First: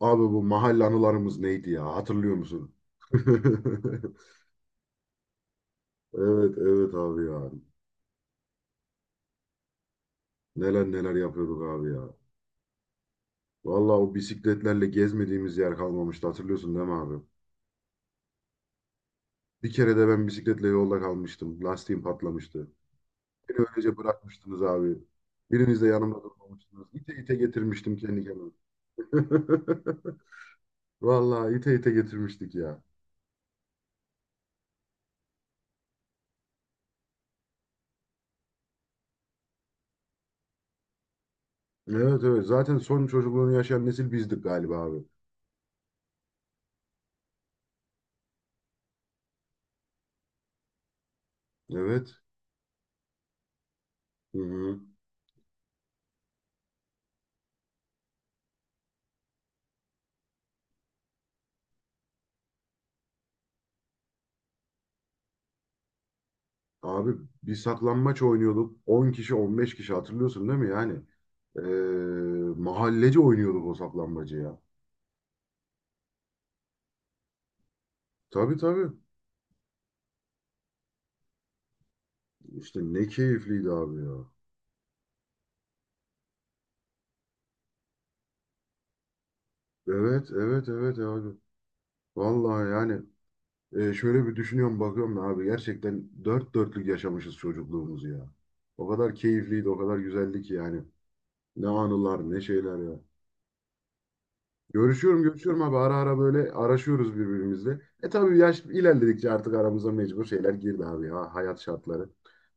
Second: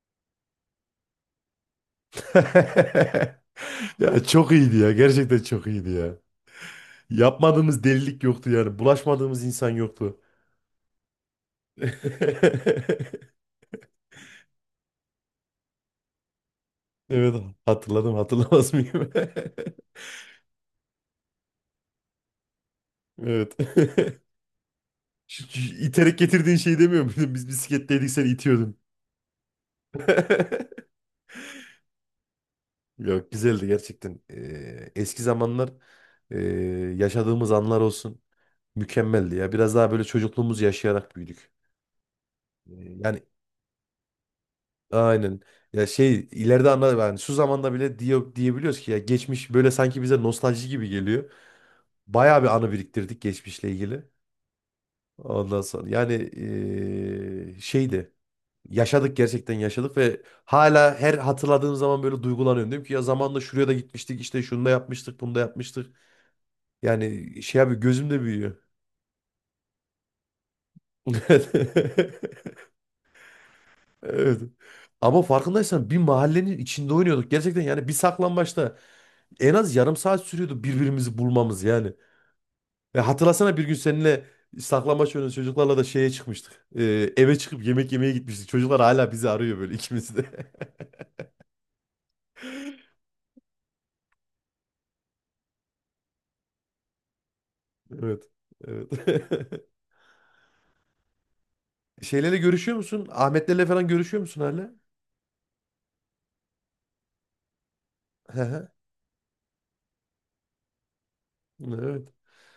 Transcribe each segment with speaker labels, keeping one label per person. Speaker 1: Abi bu mahalle anılarımız neydi ya? Hatırlıyor musun?
Speaker 2: Ya çok iyiydi ya. Gerçekten çok iyiydi ya.
Speaker 1: Evet evet abi ya.
Speaker 2: Yapmadığımız delilik yoktu yani. Bulaşmadığımız insan yoktu.
Speaker 1: Neler neler yapıyorduk abi ya. Vallahi o bisikletlerle gezmediğimiz yer kalmamıştı. Hatırlıyorsun değil mi abi?
Speaker 2: Evet, hatırladım, hatırlamaz mıyım?
Speaker 1: Bir kere de ben bisikletle yolda kalmıştım. Lastiğim patlamıştı.
Speaker 2: Evet.
Speaker 1: Beni öylece bırakmıştınız abi.
Speaker 2: Şu
Speaker 1: Biriniz de
Speaker 2: İterek
Speaker 1: yanımda
Speaker 2: getirdiğin şeyi
Speaker 1: durmamıştınız.
Speaker 2: demiyor
Speaker 1: İte
Speaker 2: muydun?
Speaker 1: ite
Speaker 2: Biz
Speaker 1: getirmiştim
Speaker 2: bisikletteydik,
Speaker 1: kendi
Speaker 2: sen
Speaker 1: kendime.
Speaker 2: itiyordun.
Speaker 1: Vallahi ite ite getirmiştik ya.
Speaker 2: Yok, güzeldi gerçekten. Eski zamanlar, ee, yaşadığımız anlar olsun, mükemmeldi ya. Biraz daha böyle çocukluğumuzu yaşayarak büyüdük.
Speaker 1: Evet evet. Zaten
Speaker 2: Ee,
Speaker 1: son
Speaker 2: Yani.
Speaker 1: çocukluğunu yaşayan nesil bizdik galiba abi.
Speaker 2: Aynen. Ya şey ileride anla yani şu zamanda bile diyebiliyoruz ki ya geçmiş böyle sanki bize nostalji gibi geliyor.
Speaker 1: Evet.
Speaker 2: Bayağı bir anı biriktirdik geçmişle ilgili.
Speaker 1: Hı hı.
Speaker 2: Ondan sonra yani şeydi. Yaşadık, gerçekten yaşadık ve hala her hatırladığım zaman böyle duygulanıyorum. Diyorum ki ya zamanında şuraya da gitmiştik, işte şunu da yapmıştık, bunu da yapmıştık.
Speaker 1: Abi
Speaker 2: Yani
Speaker 1: bir
Speaker 2: şey abi
Speaker 1: saklanmaç
Speaker 2: gözümde büyüyor.
Speaker 1: oynuyorduk. 10 kişi 15 kişi hatırlıyorsun değil mi yani? Mahallece oynuyorduk o saklambacı
Speaker 2: Evet.
Speaker 1: ya.
Speaker 2: Ama farkındaysan bir mahallenin içinde oynuyorduk. Gerçekten yani bir
Speaker 1: Tabii
Speaker 2: saklambaçta
Speaker 1: tabii.
Speaker 2: en az yarım saat sürüyordu birbirimizi bulmamız yani.
Speaker 1: İşte
Speaker 2: Ve
Speaker 1: ne
Speaker 2: hatırlasana bir
Speaker 1: keyifliydi
Speaker 2: gün
Speaker 1: abi ya.
Speaker 2: seninle saklambaç oynadık, çocuklarla da şeye çıkmıştık. Eve çıkıp yemek yemeye gitmiştik. Çocuklar hala bizi arıyor böyle, ikimiz de.
Speaker 1: Evet evet evet abi. Vallahi yani şöyle bir düşünüyorum bakıyorum da abi gerçekten dört dörtlük yaşamışız çocukluğumuzu
Speaker 2: Evet.
Speaker 1: ya. O
Speaker 2: Evet.
Speaker 1: kadar keyifliydi o kadar güzeldi ki yani. Ne anılar
Speaker 2: Şeylerle
Speaker 1: ne
Speaker 2: görüşüyor
Speaker 1: şeyler ya.
Speaker 2: musun? Ahmetlerle falan görüşüyor musun hala?
Speaker 1: Görüşüyorum görüşüyorum abi ara ara böyle araşıyoruz birbirimizle. E tabii
Speaker 2: Hı
Speaker 1: yaş
Speaker 2: hı.
Speaker 1: ilerledikçe artık aramıza mecbur şeyler girdi abi ya hayat şartları.
Speaker 2: Evet.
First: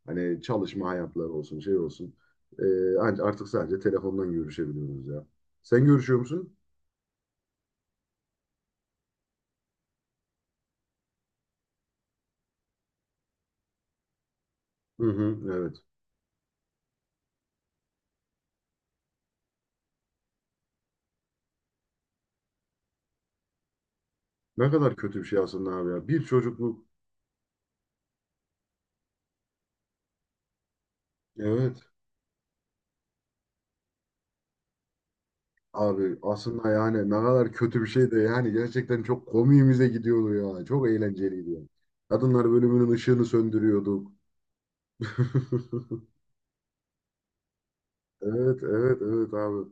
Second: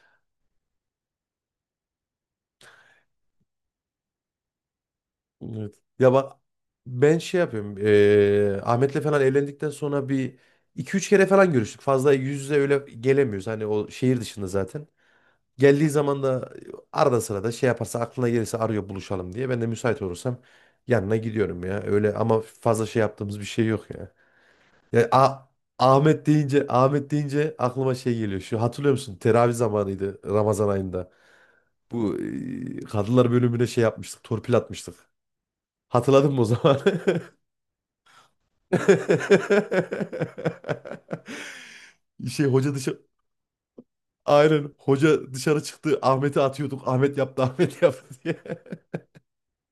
Speaker 1: Hani çalışma hayatları olsun şey olsun. E, artık sadece telefondan görüşebiliyoruz ya.
Speaker 2: Evet.
Speaker 1: Sen
Speaker 2: Ya
Speaker 1: görüşüyor
Speaker 2: bak,
Speaker 1: musun?
Speaker 2: ben şey yapıyorum. Ahmet'le falan evlendikten sonra bir iki üç kere falan görüştük. Fazla yüz yüze öyle gelemiyoruz. Hani o şehir dışında zaten.
Speaker 1: Hı hı, evet.
Speaker 2: Geldiği zaman da arada sırada şey yaparsa, aklına gelirse arıyor buluşalım diye. Ben de müsait olursam yanına gidiyorum ya. Öyle, ama fazla şey yaptığımız bir şey yok ya.
Speaker 1: Ne kadar
Speaker 2: Ya,
Speaker 1: kötü bir
Speaker 2: A-
Speaker 1: şey aslında abi ya. Bir
Speaker 2: Ahmet deyince
Speaker 1: çocukluk.
Speaker 2: Ahmet deyince aklıma şey geliyor. Şu hatırlıyor musun? Teravih zamanıydı, Ramazan ayında.
Speaker 1: Evet.
Speaker 2: Bu kadınlar bölümüne şey yapmıştık. Torpil atmıştık.
Speaker 1: Abi
Speaker 2: Hatırladın mı o
Speaker 1: aslında
Speaker 2: zaman?
Speaker 1: yani ne kadar kötü bir şey de yani gerçekten çok komiğimize gidiyordu ya. Çok eğlenceliydi ya.
Speaker 2: Şey
Speaker 1: Kadınlar
Speaker 2: hoca
Speaker 1: bölümünün
Speaker 2: dışarı.
Speaker 1: ışığını söndürüyorduk.
Speaker 2: Aynen. Hoca dışarı çıktı. Ahmet'i atıyorduk. Ahmet yaptı, Ahmet yaptı diye.
Speaker 1: Evet, evet, evet abi.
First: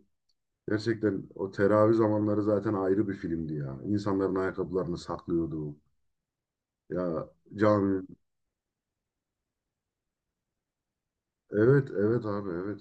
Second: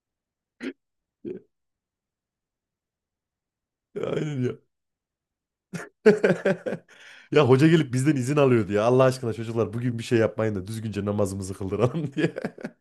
Speaker 1: Gerçekten o teravih zamanları zaten ayrı bir filmdi ya. İnsanların
Speaker 2: Aynen ya.
Speaker 1: ayakkabılarını saklıyordu. Ya
Speaker 2: Ya hoca gelip
Speaker 1: cami.
Speaker 2: bizden izin alıyordu ya. Allah aşkına çocuklar, bugün bir şey yapmayın da düzgünce namazımızı
Speaker 1: Evet,
Speaker 2: kıldıralım
Speaker 1: evet
Speaker 2: diye.
Speaker 1: abi, evet.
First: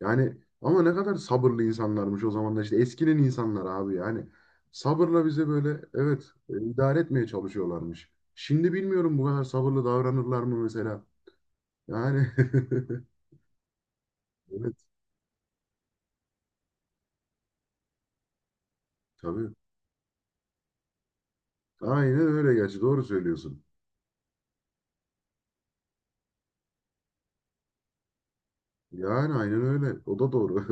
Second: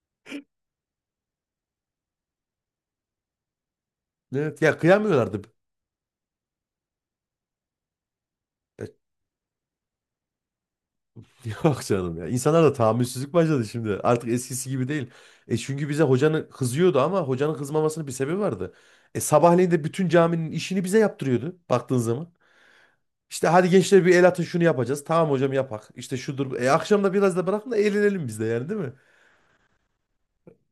Speaker 1: Yani ama ne kadar sabırlı insanlarmış o zamanlar işte eskinin insanlar abi yani.
Speaker 2: Evet ya,
Speaker 1: Sabırla
Speaker 2: kıyamıyorlardı.
Speaker 1: bize böyle evet idare etmeye çalışıyorlarmış. Şimdi
Speaker 2: E,
Speaker 1: bilmiyorum bu kadar sabırlı davranırlar mı mesela.
Speaker 2: Yok canım ya.
Speaker 1: Yani
Speaker 2: İnsanlar da tahammülsüzlük başladı şimdi. Artık eskisi
Speaker 1: evet
Speaker 2: gibi değil. Çünkü bize hocanın kızıyordu ama hocanın kızmamasının bir sebebi vardı. E
Speaker 1: tabii.
Speaker 2: sabahleyin de bütün caminin işini bize yaptırıyordu baktığın
Speaker 1: Aynen
Speaker 2: zaman.
Speaker 1: öyle gerçi doğru
Speaker 2: İşte
Speaker 1: söylüyorsun.
Speaker 2: hadi gençler, bir el atın şunu yapacağız. Tamam hocam, yapak. İşte şudur. Akşam da biraz da bırakın da eğlenelim biz de yani, değil mi?
Speaker 1: Yani aynen öyle. O da doğru.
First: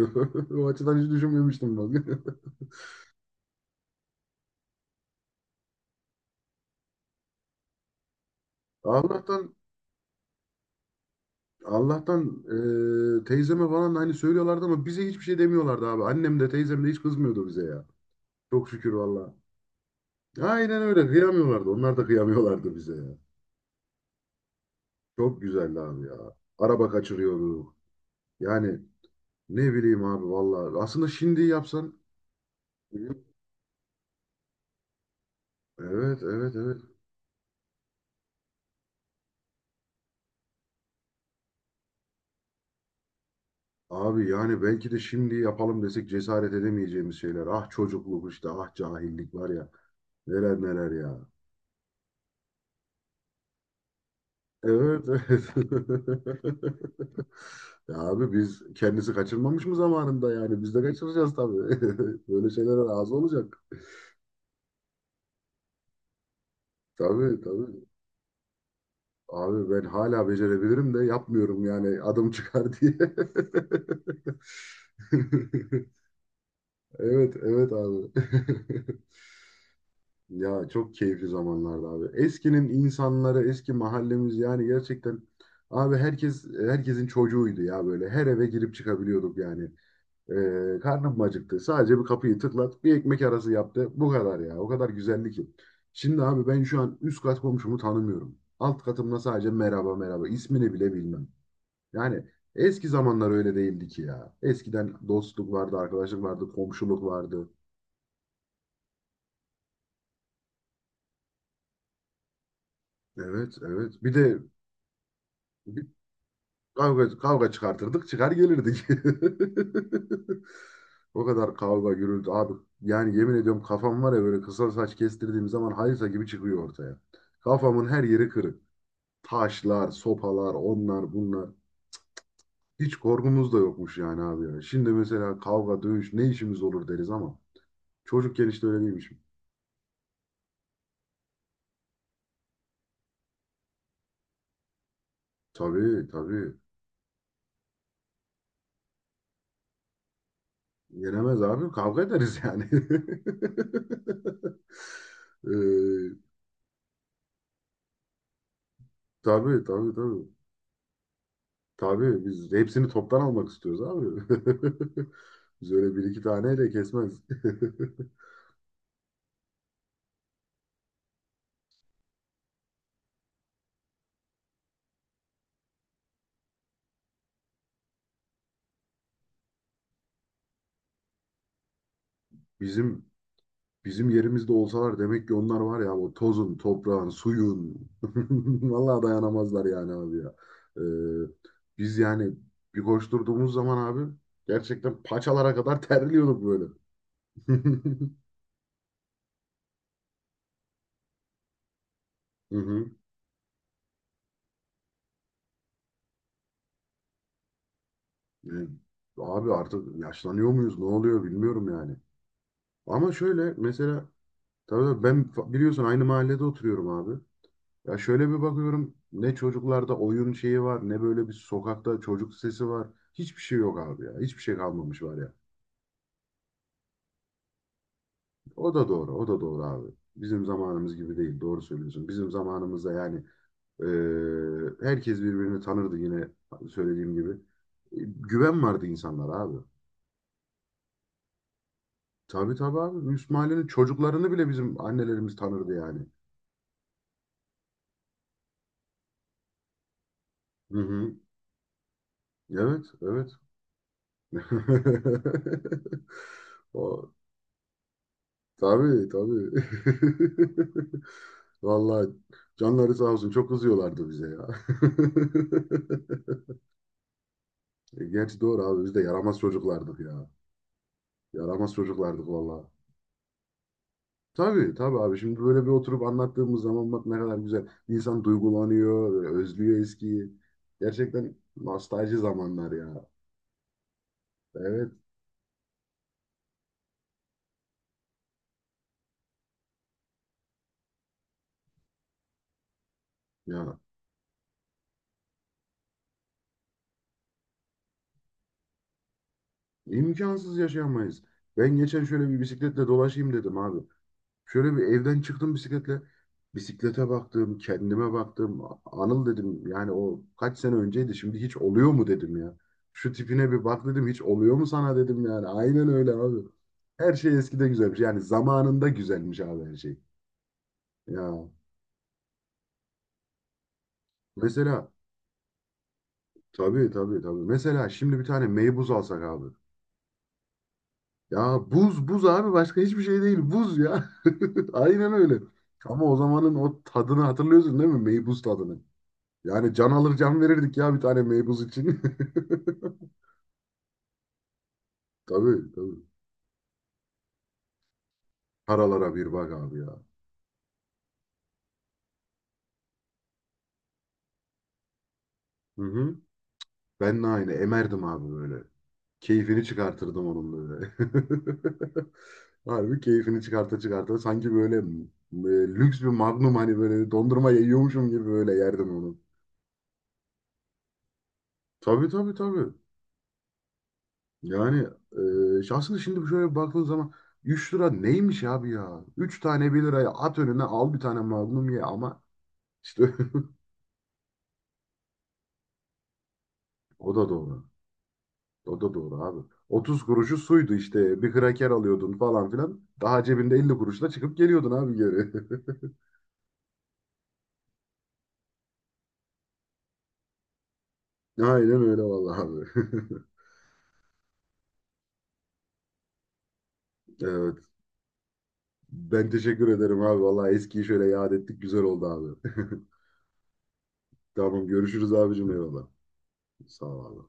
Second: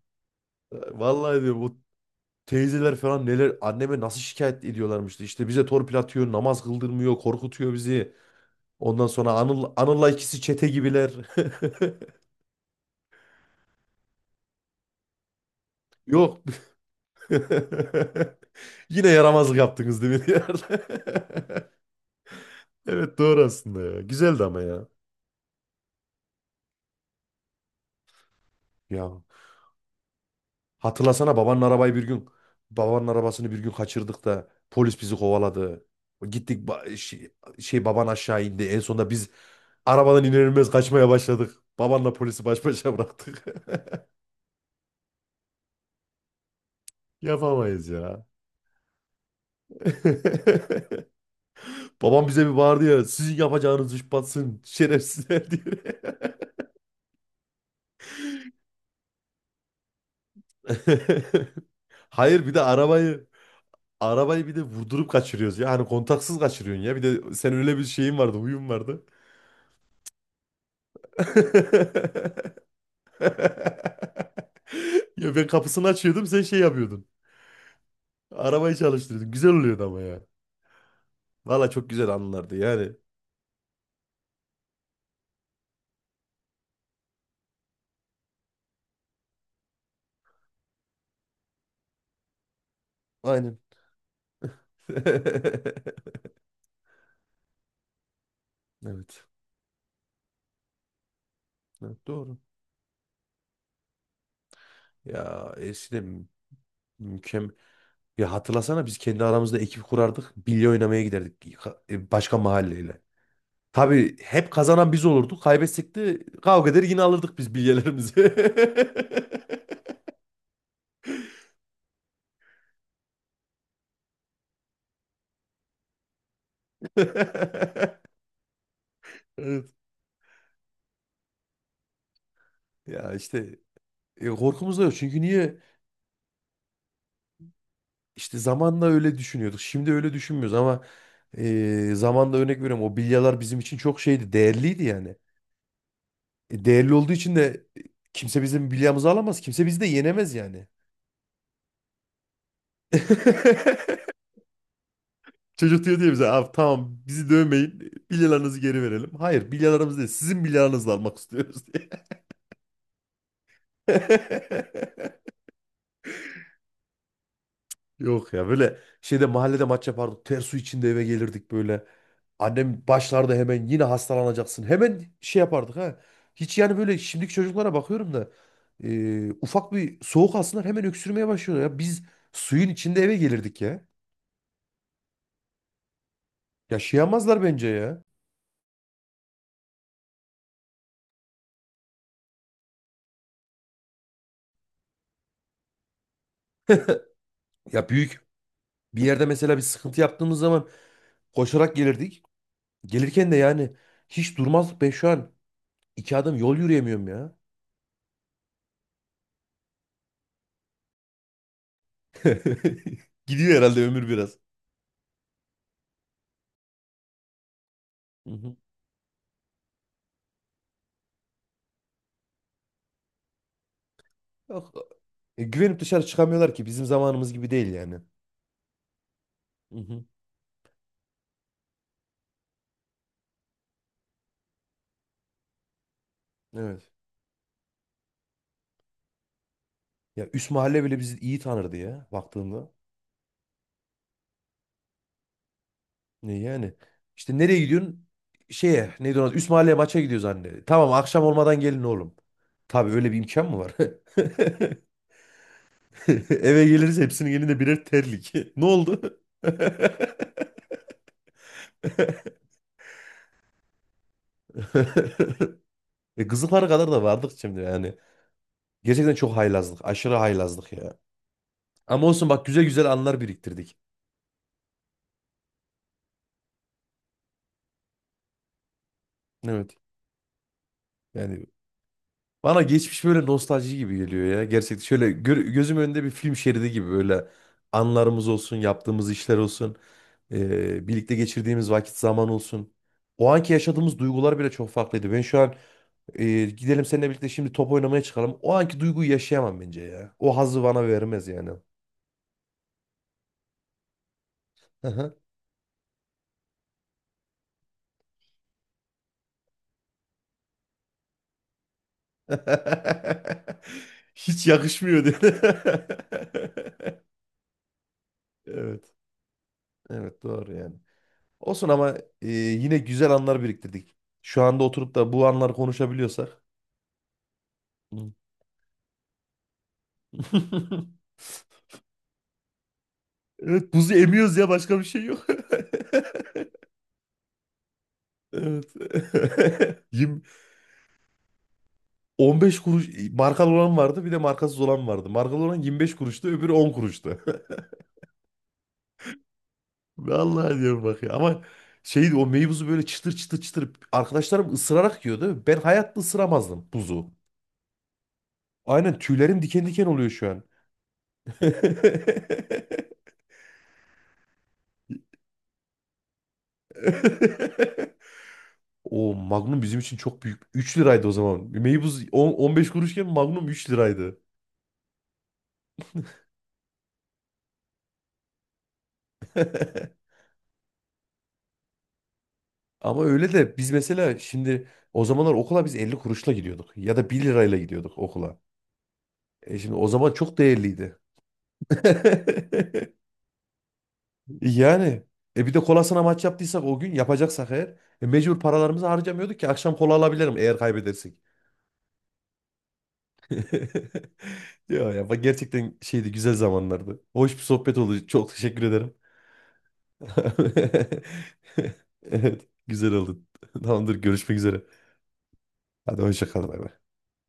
Speaker 1: O açıdan hiç
Speaker 2: Vallahi
Speaker 1: düşünmemiştim
Speaker 2: diyorum,
Speaker 1: bak.
Speaker 2: teyzeler falan neler, anneme nasıl şikayet ediyorlarmıştı. İşte bize torpil atıyor, namaz kıldırmıyor, korkutuyor bizi. Ondan sonra
Speaker 1: Allah'tan
Speaker 2: Anıl'la ikisi çete gibiler.
Speaker 1: Allah'tan teyzeme falan da hani söylüyorlardı ama bize hiçbir şey demiyorlardı abi. Annem
Speaker 2: Yok.
Speaker 1: de teyzem de hiç kızmıyordu bize ya. Çok şükür
Speaker 2: Yine
Speaker 1: valla.
Speaker 2: yaramazlık yaptınız, değil mi diyorlar.
Speaker 1: Aynen öyle. Kıyamıyorlardı. Onlar da kıyamıyorlardı bize ya.
Speaker 2: Evet, doğru aslında ya. Güzeldi ama ya.
Speaker 1: Çok güzeldi abi ya. Araba kaçırıyorduk. Yani
Speaker 2: Ya
Speaker 1: ne bileyim abi valla. Aslında
Speaker 2: hatırlasana,
Speaker 1: şimdi yapsan.
Speaker 2: babanın
Speaker 1: Evet
Speaker 2: arabasını bir gün kaçırdık da polis bizi kovaladı.
Speaker 1: evet evet
Speaker 2: Gittik,
Speaker 1: evet.
Speaker 2: baban aşağı indi. En sonunda biz arabadan iner inmez kaçmaya başladık. Babanla polisi baş başa bıraktık.
Speaker 1: Abi yani belki de şimdi yapalım desek cesaret edemeyeceğimiz şeyler. Ah
Speaker 2: Yapamayız ya.
Speaker 1: çocukluk işte, ah cahillik var ya. Neler neler ya.
Speaker 2: Babam bize bir bağırdı ya. Sizin yapacağınız iş batsın,
Speaker 1: Evet, evet.
Speaker 2: şerefsizler diye.
Speaker 1: Ya abi biz kendisi kaçırmamış mı zamanında yani? Biz de kaçıracağız tabii.
Speaker 2: Hayır,
Speaker 1: Böyle
Speaker 2: bir de
Speaker 1: şeylere razı
Speaker 2: arabayı
Speaker 1: olacak.
Speaker 2: arabayı bir de vurdurup kaçırıyoruz ya. Hani kontaksız kaçırıyorsun ya. Bir de
Speaker 1: Tabii
Speaker 2: sen öyle
Speaker 1: tabii.
Speaker 2: bir şeyin vardı, huyun vardı.
Speaker 1: Abi ben hala becerebilirim de yapmıyorum yani adım çıkar diye.
Speaker 2: Ya ben kapısını açıyordum, sen şey yapıyordun.
Speaker 1: Evet, evet abi.
Speaker 2: Arabayı çalıştırıyordun. Güzel oluyordu ama ya.
Speaker 1: Ya çok keyifli
Speaker 2: Valla
Speaker 1: zamanlardı
Speaker 2: çok güzel
Speaker 1: abi.
Speaker 2: anılardı
Speaker 1: Eskinin
Speaker 2: yani.
Speaker 1: insanları, eski mahallemiz yani gerçekten abi herkes herkesin çocuğuydu ya böyle. Her eve girip çıkabiliyorduk yani. Karnım acıktı. Sadece bir kapıyı tıklat, bir ekmek arası
Speaker 2: Aynen.
Speaker 1: yaptı. Bu kadar ya. O kadar güzeldi ki. Şimdi abi ben şu an üst kat komşumu tanımıyorum. Alt katımda
Speaker 2: Evet.
Speaker 1: sadece merhaba merhaba. İsmini bile bilmem.
Speaker 2: Evet,
Speaker 1: Yani
Speaker 2: doğru.
Speaker 1: eski zamanlar öyle değildi ki ya. Eskiden dostluk
Speaker 2: Ya
Speaker 1: vardı, arkadaşlık
Speaker 2: eskiden
Speaker 1: vardı, komşuluk vardı.
Speaker 2: mükemmel. Ya hatırlasana, biz kendi aramızda ekip kurardık. Bilye oynamaya giderdik başka mahalleyle.
Speaker 1: Evet, evet. Bir
Speaker 2: Tabii
Speaker 1: de
Speaker 2: hep kazanan biz olurduk. Kaybetsek de kavga eder yine
Speaker 1: kavga,
Speaker 2: alırdık
Speaker 1: kavga
Speaker 2: biz
Speaker 1: çıkartırdık,
Speaker 2: bilyelerimizi.
Speaker 1: çıkar gelirdik. O kadar kavga gürültü abi. Yani yemin ediyorum kafam var ya böyle kısa saç kestirdiğim zaman hayırsa gibi çıkıyor ortaya. Kafamın her yeri kırık.
Speaker 2: Evet.
Speaker 1: Taşlar, sopalar, onlar bunlar. Hiç
Speaker 2: Ya
Speaker 1: korkumuz da
Speaker 2: işte
Speaker 1: yokmuş yani abi ya.
Speaker 2: korkumuz da
Speaker 1: Şimdi
Speaker 2: yok. Çünkü
Speaker 1: mesela
Speaker 2: niye?
Speaker 1: kavga, dövüş ne işimiz olur deriz ama
Speaker 2: İşte
Speaker 1: çocukken işte öyle
Speaker 2: zamanla
Speaker 1: değilmiş.
Speaker 2: öyle düşünüyorduk. Şimdi öyle düşünmüyoruz ama zamanla örnek veriyorum. O bilyalar bizim için çok şeydi. Değerliydi yani.
Speaker 1: Tabii tabii.
Speaker 2: Değerli olduğu için de kimse bizim bilyamızı alamaz, kimse bizi de yenemez yani.
Speaker 1: Yenemez abi kavga ederiz yani.
Speaker 2: Çocuk diyor diye
Speaker 1: Ee,
Speaker 2: bize abi, tamam bizi dövmeyin bilyalarınızı geri verelim. Hayır,
Speaker 1: tabii tabii
Speaker 2: bilyalarımız değil,
Speaker 1: tabii.
Speaker 2: sizin bilyalarınızla almak istiyoruz diye.
Speaker 1: Tabii biz hepsini toptan almak istiyoruz abi. Biz öyle bir iki taneyle kesmez.
Speaker 2: Yok ya, böyle şeyde mahallede maç yapardık, ter su içinde eve gelirdik böyle. Annem başlarda hemen, yine hastalanacaksın, hemen şey yapardık ha. Hiç yani, böyle şimdiki çocuklara bakıyorum da ufak bir soğuk alsınlar hemen öksürmeye başlıyorlar ya. Biz suyun içinde
Speaker 1: Bizim
Speaker 2: eve gelirdik ya.
Speaker 1: bizim yerimizde olsalar demek ki onlar var ya o tozun, toprağın,
Speaker 2: Yaşayamazlar bence
Speaker 1: suyun.
Speaker 2: ya.
Speaker 1: Vallahi dayanamazlar yani abi ya. Ee, biz yani bir koşturduğumuz zaman abi gerçekten paçalara kadar terliyorduk böyle.
Speaker 2: Ya büyük bir yerde mesela bir sıkıntı yaptığımız zaman koşarak gelirdik.
Speaker 1: Hı hı.
Speaker 2: Gelirken de yani hiç durmazdık, be şu an. İki adım yol yürüyemiyorum ya.
Speaker 1: Yani abi artık yaşlanıyor muyuz? Ne oluyor bilmiyorum yani. Ama şöyle
Speaker 2: Gidiyor herhalde ömür
Speaker 1: mesela
Speaker 2: biraz.
Speaker 1: tabii tabii ben biliyorsun aynı mahallede oturuyorum abi. Ya şöyle
Speaker 2: Hı
Speaker 1: bir
Speaker 2: hı.
Speaker 1: bakıyorum ne çocuklarda oyun şeyi var ne böyle bir sokakta çocuk sesi var. Hiçbir şey yok abi ya. Hiçbir şey
Speaker 2: Yok.
Speaker 1: kalmamış var ya.
Speaker 2: Güvenip dışarı çıkamıyorlar ki, bizim zamanımız gibi değil yani.
Speaker 1: O da doğru, o da doğru
Speaker 2: Hı
Speaker 1: abi.
Speaker 2: hı.
Speaker 1: Bizim zamanımız gibi değil, doğru söylüyorsun. Bizim zamanımızda yani herkes birbirini tanırdı yine
Speaker 2: Evet.
Speaker 1: söylediğim gibi. Güven vardı insanlara abi.
Speaker 2: Ya üst mahalle bile bizi iyi tanırdı ya,
Speaker 1: Tabii
Speaker 2: baktığında.
Speaker 1: tabii abi. Üst çocuklarını bile bizim annelerimiz tanırdı yani.
Speaker 2: Ne yani? İşte nereye gidiyorsun? Şeye neydi ona? Üst mahalleye maça gidiyoruz anne.
Speaker 1: Hı
Speaker 2: Tamam,
Speaker 1: hı.
Speaker 2: akşam olmadan gelin oğlum.
Speaker 1: Evet,
Speaker 2: Tabii öyle bir
Speaker 1: evet.
Speaker 2: imkan mı var? Eve geliriz
Speaker 1: O,
Speaker 2: hepsinin elinde birer terlik. Ne
Speaker 1: tabii
Speaker 2: oldu?
Speaker 1: tabii. Vallahi canları sağ olsun çok kızıyorlardı bize ya.
Speaker 2: Kızıllara kadar da vardık şimdi yani.
Speaker 1: Gerçi doğru abi biz de
Speaker 2: Gerçekten çok
Speaker 1: yaramaz
Speaker 2: haylazlık.
Speaker 1: çocuklardık
Speaker 2: Aşırı
Speaker 1: ya.
Speaker 2: haylazlık ya.
Speaker 1: Yaramaz
Speaker 2: Ama
Speaker 1: çocuklardık
Speaker 2: olsun bak, güzel
Speaker 1: vallahi.
Speaker 2: güzel anlar biriktirdik.
Speaker 1: Tabii tabii abi şimdi böyle bir oturup anlattığımız zaman bak ne kadar güzel. İnsan duygulanıyor, böyle
Speaker 2: Evet.
Speaker 1: özlüyor eskiyi. Gerçekten
Speaker 2: Yani
Speaker 1: nostalji
Speaker 2: bana
Speaker 1: zamanlar
Speaker 2: geçmiş
Speaker 1: ya.
Speaker 2: böyle nostalji gibi geliyor ya. Gerçekten
Speaker 1: Evet
Speaker 2: şöyle gözüm önünde bir film şeridi gibi böyle anlarımız olsun, yaptığımız işler olsun, birlikte geçirdiğimiz vakit zaman olsun. O anki
Speaker 1: ya
Speaker 2: yaşadığımız duygular bile çok farklıydı. Ben şu an. Gidelim seninle birlikte şimdi top oynamaya çıkalım. O anki duyguyu yaşayamam bence ya. O
Speaker 1: imkansız
Speaker 2: hazzı bana
Speaker 1: yaşayamayız.
Speaker 2: vermez yani.
Speaker 1: Ben geçen şöyle bir bisikletle dolaşayım dedim abi. Şöyle bir
Speaker 2: Hı hı.
Speaker 1: evden çıktım bisikletle. Bisiklete baktım, kendime baktım. Anıl dedim yani o kaç sene önceydi şimdi hiç oluyor mu dedim ya. Şu tipine bir bak dedim hiç
Speaker 2: Hiç
Speaker 1: oluyor mu sana
Speaker 2: yakışmıyor diyor.
Speaker 1: dedim yani. Aynen öyle abi. Her şey eskide güzelmiş. Yani zamanında
Speaker 2: Evet.
Speaker 1: güzelmiş abi her şey.
Speaker 2: Evet, doğru yani.
Speaker 1: Ya
Speaker 2: Olsun ama yine güzel anlar biriktirdik. Şu anda
Speaker 1: mesela
Speaker 2: oturup da bu anları konuşabiliyorsak.
Speaker 1: tabii tabii tabii. Mesela
Speaker 2: Hı.
Speaker 1: şimdi bir tane meybuz alsak abi. Ya buz buz abi başka hiçbir şey değil
Speaker 2: Evet,
Speaker 1: buz ya.
Speaker 2: buzu emiyoruz ya, başka bir şey
Speaker 1: Aynen
Speaker 2: yok.
Speaker 1: öyle. Ama o zamanın o tadını hatırlıyorsun değil mi? Meybuz
Speaker 2: Evet.
Speaker 1: tadını. Yani can alır
Speaker 2: Yirmi-
Speaker 1: can verirdik ya bir tane meybuz için.
Speaker 2: 15 kuruş markalı olan vardı, bir de markasız olan vardı. Markalı olan
Speaker 1: Tabii
Speaker 2: 25
Speaker 1: tabii.
Speaker 2: kuruştu, öbürü 10 kuruştu.
Speaker 1: Paralara bir bak abi ya.
Speaker 2: Vallahi diyorum bak ya. Ama şey, o meyvuzu böyle çıtır çıtır çıtır arkadaşlarım ısırarak yiyordu. Ben
Speaker 1: Hı
Speaker 2: hayatta
Speaker 1: hı.
Speaker 2: ısıramazdım buzu.
Speaker 1: Ben de aynı emerdim abi böyle.
Speaker 2: Aynen, tüylerim
Speaker 1: Keyfini
Speaker 2: diken diken oluyor
Speaker 1: çıkartırdım
Speaker 2: şu an.
Speaker 1: onun böyle. Harbi keyfini çıkarta çıkarta sanki böyle lüks bir magnum hani böyle dondurma yiyormuşum gibi böyle yerdim
Speaker 2: O
Speaker 1: onu.
Speaker 2: Magnum bizim için çok büyük. 3 liraydı o zaman. Meybuz
Speaker 1: Tabii
Speaker 2: 10,
Speaker 1: tabii
Speaker 2: 15
Speaker 1: tabii.
Speaker 2: kuruşken Magnum 3 liraydı.
Speaker 1: Yani şahsen şimdi şöyle baktığın zaman 3 lira neymiş abi ya? 3 tane 1 liraya at önüne al bir tane magnum ye ama
Speaker 2: Ama
Speaker 1: işte
Speaker 2: öyle de biz mesela şimdi o zamanlar okula biz 50 kuruşla gidiyorduk. Ya da
Speaker 1: o
Speaker 2: bir
Speaker 1: da
Speaker 2: lirayla
Speaker 1: doğru.
Speaker 2: gidiyorduk okula.
Speaker 1: O da doğru abi.
Speaker 2: Şimdi o
Speaker 1: 30
Speaker 2: zaman
Speaker 1: kuruşu
Speaker 2: çok
Speaker 1: suydu
Speaker 2: değerliydi.
Speaker 1: işte. Bir kraker alıyordun falan filan. Daha cebinde 50 kuruşla çıkıp geliyordun abi
Speaker 2: Yani
Speaker 1: geri.
Speaker 2: bir de kolasına maç yaptıysak o gün yapacaksak eğer mecbur paralarımızı harcamıyorduk ki akşam kola alabilirim eğer kaybedersek.
Speaker 1: Aynen öyle vallahi abi.
Speaker 2: Ya ya bak, gerçekten şeydi, güzel zamanlardı. Hoş bir
Speaker 1: Evet.
Speaker 2: sohbet oldu. Çok teşekkür ederim.
Speaker 1: Ben teşekkür ederim abi. Vallahi eskiyi şöyle yad ettik. Güzel oldu
Speaker 2: Evet,
Speaker 1: abi.
Speaker 2: güzel oldu. Tamamdır, görüşmek üzere.
Speaker 1: Tamam görüşürüz abicim eyvallah.
Speaker 2: Hadi, hoşça kal. Bay bay.
Speaker 1: Sağ ol abi.